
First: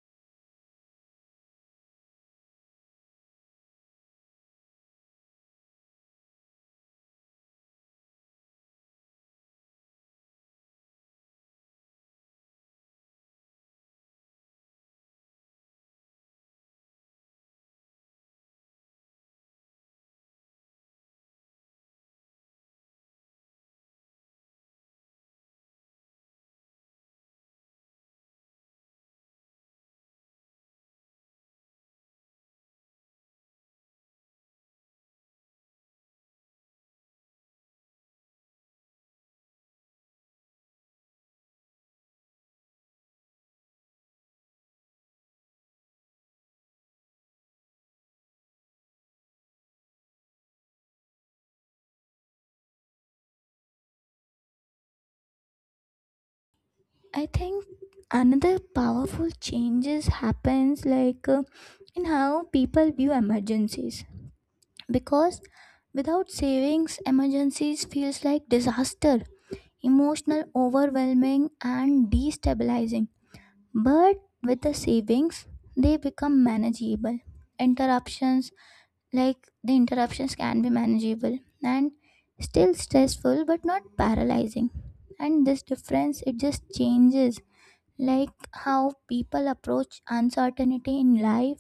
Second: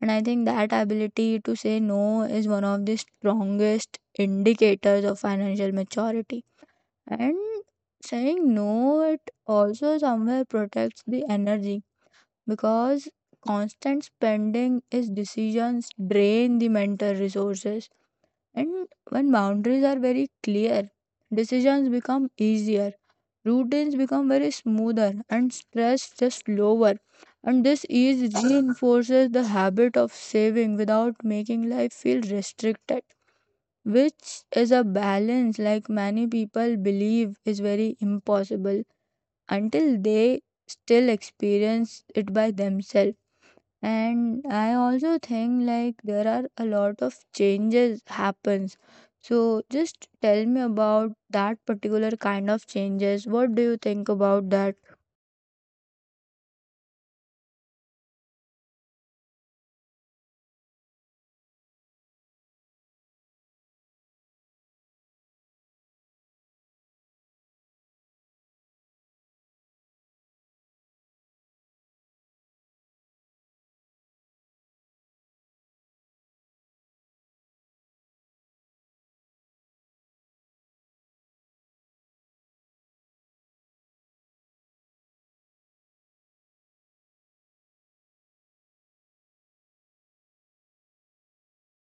S2: And I think that ability to say no is one of the strongest indicators of financial maturity. And saying no, it also somewhere protects the energy, because constant spending is decisions drain the mental resources. And when boundaries are very clear, decisions become easier, routines become very smoother, and stress just lower. And this ease reinforces the habit of saving without making life feel restricted, which is a balance like many people believe is very impossible until they still experience it by themselves. And I also think like there are a lot of changes happens, so just tell me about that particular kind of changes. What do you think about that?
S1: I think another powerful changes happens like, in how people view emergencies, because without savings emergencies feels like disaster, emotional overwhelming and destabilizing. But with the savings they become manageable interruptions, like the interruptions can be manageable and still stressful but not paralyzing. And this difference it just changes, like, how people approach uncertainty in life,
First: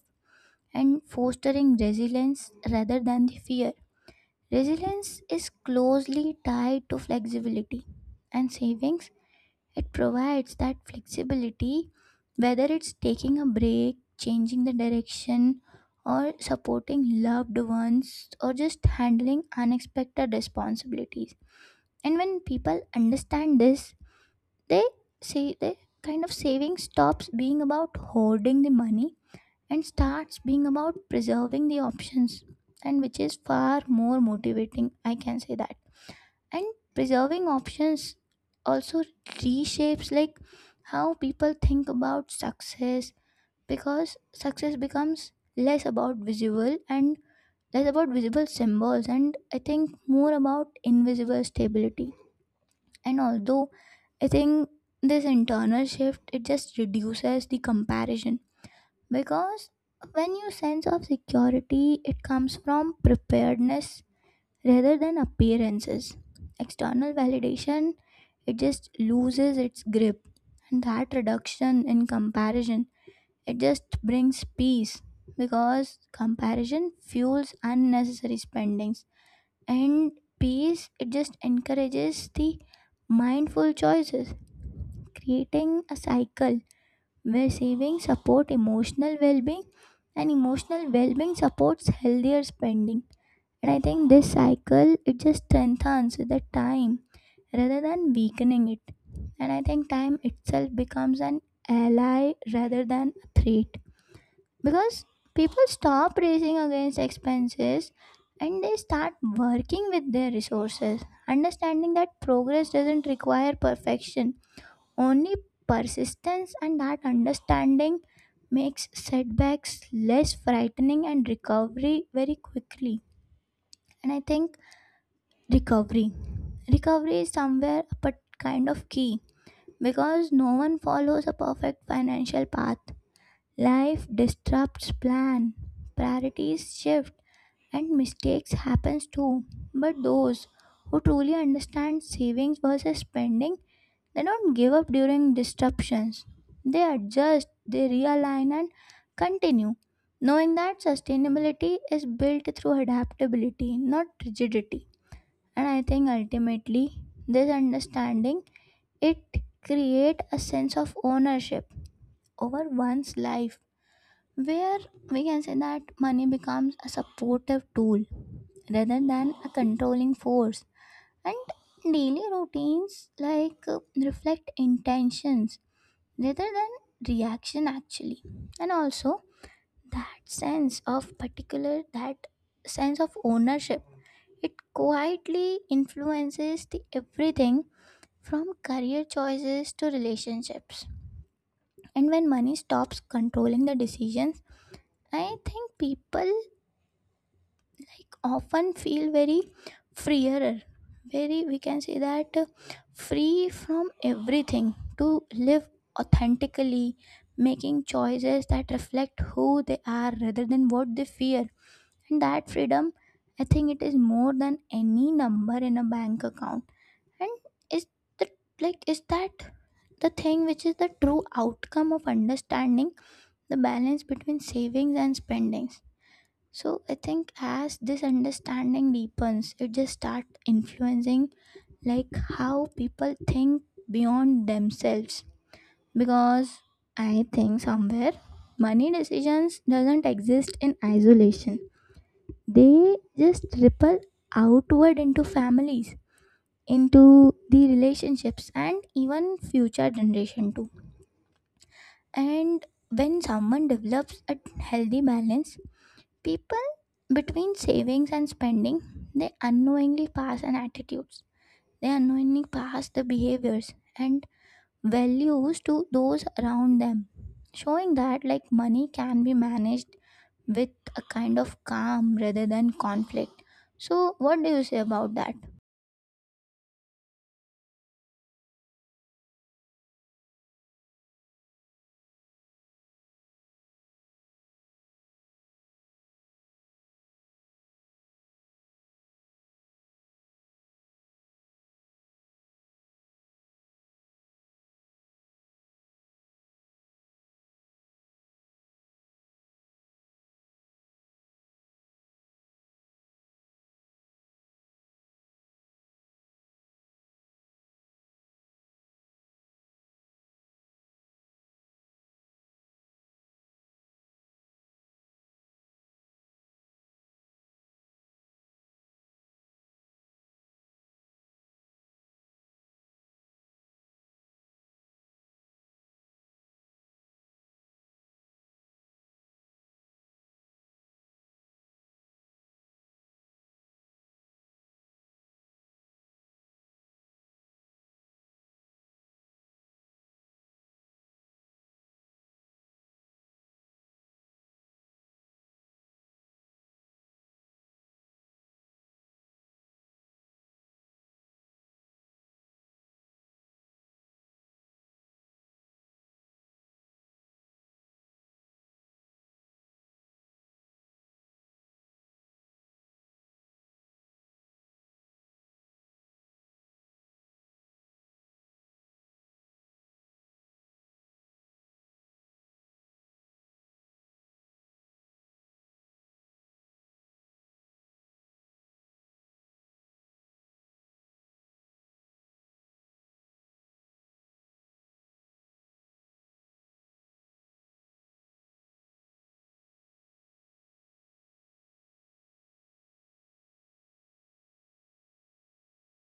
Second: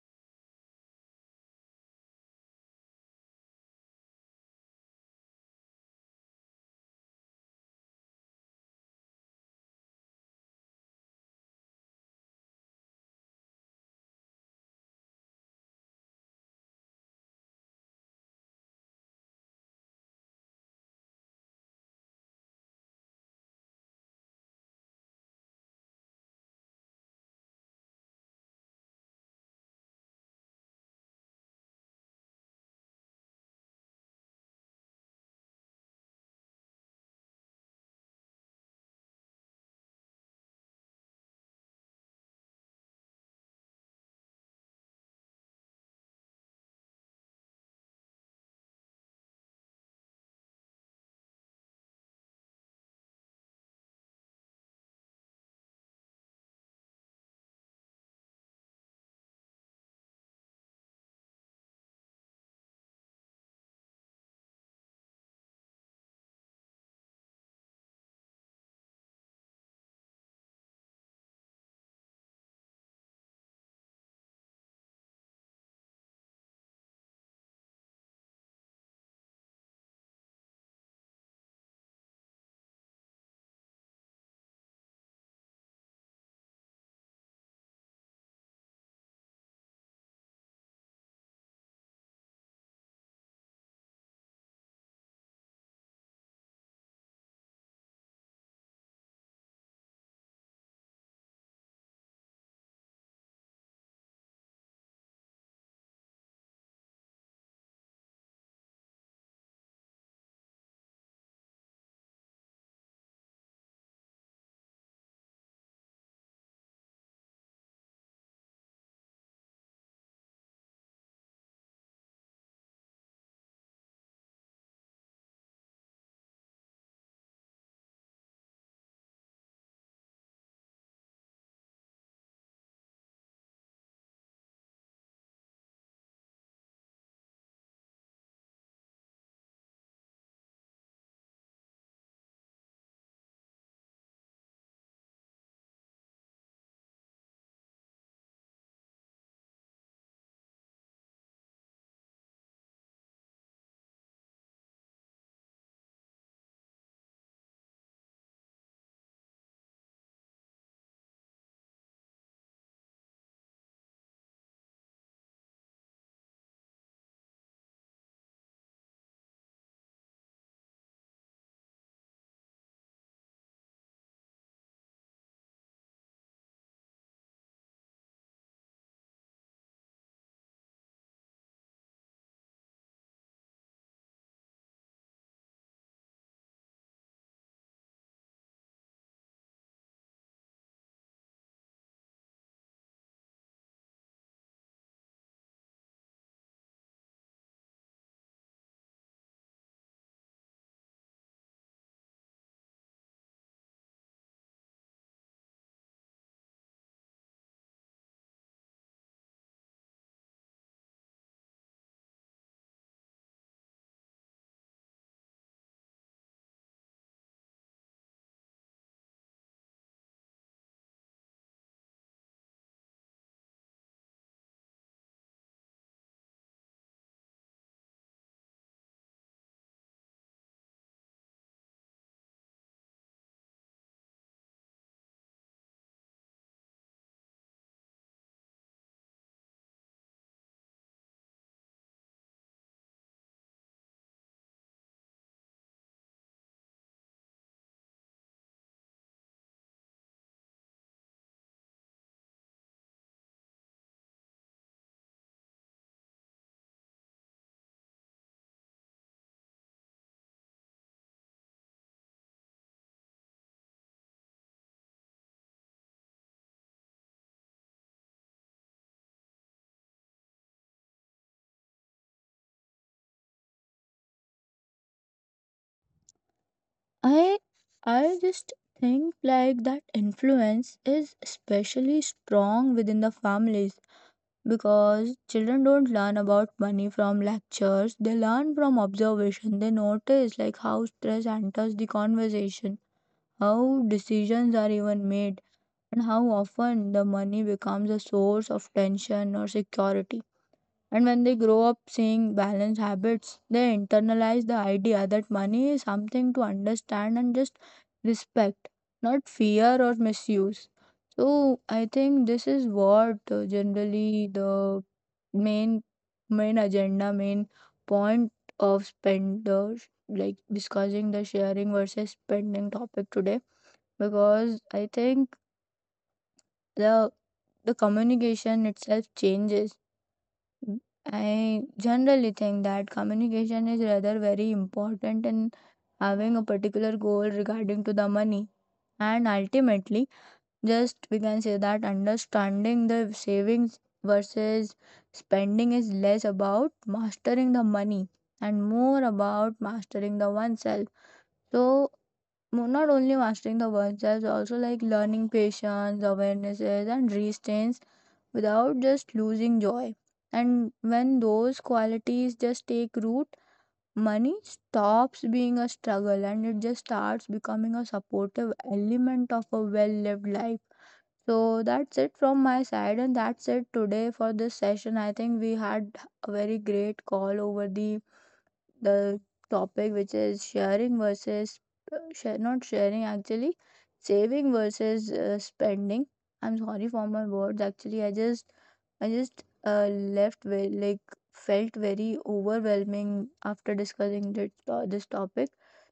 S1: and fostering resilience rather than the fear. Resilience is closely tied to flexibility and savings. It provides that flexibility, whether it's taking a break, changing the direction, or supporting loved ones, or just handling unexpected responsibilities. And when people understand this, they say they kind of, saving stops being about hoarding the money and starts being about preserving the options, and which is far more motivating, I can say that. And preserving options also reshapes, like, how people think about success, because success becomes less about visible and less about visible symbols, and I think more about invisible stability. And although I think this internal shift it just reduces the comparison, because when your sense of security it comes from preparedness rather than appearances, external validation it just loses its grip. And that reduction in comparison it just brings peace, because comparison fuels unnecessary spendings. And peace it just encourages the mindful choices, creating a cycle where savings support emotional well-being and emotional well-being supports healthier spending. And I think this cycle it just strengthens with the time rather than weakening it. And I think time itself becomes an ally rather than a threat, because people stop racing against expenses and they start working with their resources, understanding that progress doesn't require perfection, only persistence. And that understanding makes setbacks less frightening and recovery very quickly. And I think recovery. Recovery is somewhere but kind of key, because no one follows a perfect financial path. Life disrupts plan, priorities shift, and mistakes happens too. But those who truly understand savings versus spending, they don't give up during disruptions. They adjust, they realign, and continue, knowing that sustainability is built through adaptability, not rigidity. And I think ultimately, this understanding it create a sense of ownership over one's life, where, we can say that, money becomes a supportive tool rather than a controlling force. And daily routines like, reflect intentions rather than reaction actually. And also that sense of particular, that sense of ownership it quietly influences the everything, from career choices to relationships. And when money stops controlling the decisions, I think people like often feel very freer, very, we can say that, free from everything to live authentically, making choices that reflect who they are rather than what they fear. And that freedom, I think it is more than any number in a bank account, and is the, like is that, the thing which is the true outcome of understanding the balance between savings and spendings. So I think as this understanding deepens, it just start influencing, like, how people think beyond themselves. Because I think somewhere money decisions doesn't exist in isolation. They just ripple outward into families, into the relationships and even future generation too. And when someone develops a healthy balance, people between savings and spending, they unknowingly pass on attitudes. They unknowingly pass the behaviors and values to those around them, showing that like money can be managed with a kind of calm rather than conflict. So, what do you say about that?
S2: I i just think like that influence is especially strong within the families, because children don't learn about money from lectures, they learn from observation. They notice like how stress enters the conversation, how decisions are even made, and how often the money becomes a source of tension or security. And when they grow up seeing balanced habits, they internalize the idea that money is something to understand and just respect, not fear or misuse. So I think this is what generally the main main agenda, main point of spend the, like, discussing the sharing versus spending topic today, because I think the the communication itself changes. I generally think that communication is rather very important in having a particular goal regarding to the money. And ultimately, just we can say that understanding the savings versus spending is less about mastering the money and more about mastering the oneself. So not only mastering the words, there's also like learning patience, awarenesses and restraints without just losing joy. And when those qualities just take root, money stops being a struggle and it just starts becoming a supportive element of a well lived life. So that's it from my side, and that's it today for this session. I think we had a very great call over the topic, which is sharing versus share, not sharing actually, saving versus spending. I'm sorry for my words actually. I just left with, like, felt very overwhelming after discussing this topic.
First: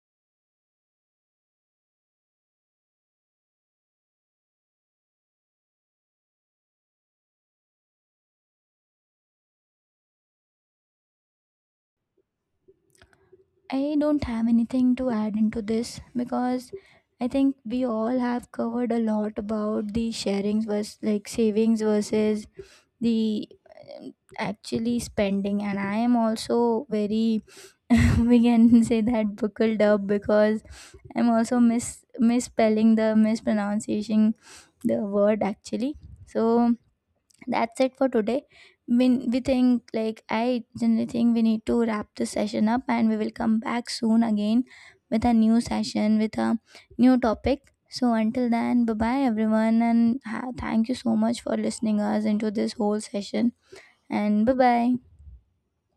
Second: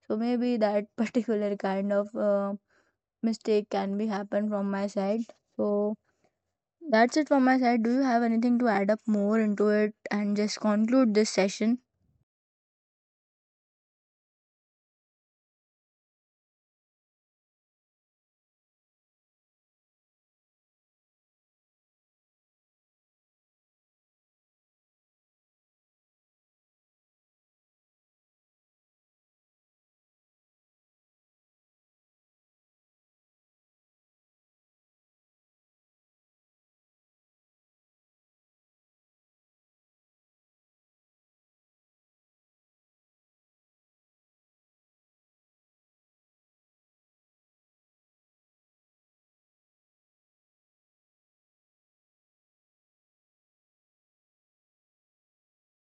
S2: So maybe that <laughs> particular kind of mistake can be happen from my side. So that's it from my side. Do you have anything to add up more into it and just conclude this session?
S1: I don't have anything to add into this because I think we all have covered a lot about the sharings versus like savings versus the actually spending, and I am also very <laughs> we can say that buckled up because I'm also misspelling the mispronunciation the word actually. So that's it for today. When we think like, I generally think we need to wrap this session up and we will come back soon again with a new session with a new topic. So until then, bye bye everyone, and thank you so much for listening us into this whole session. And bye bye.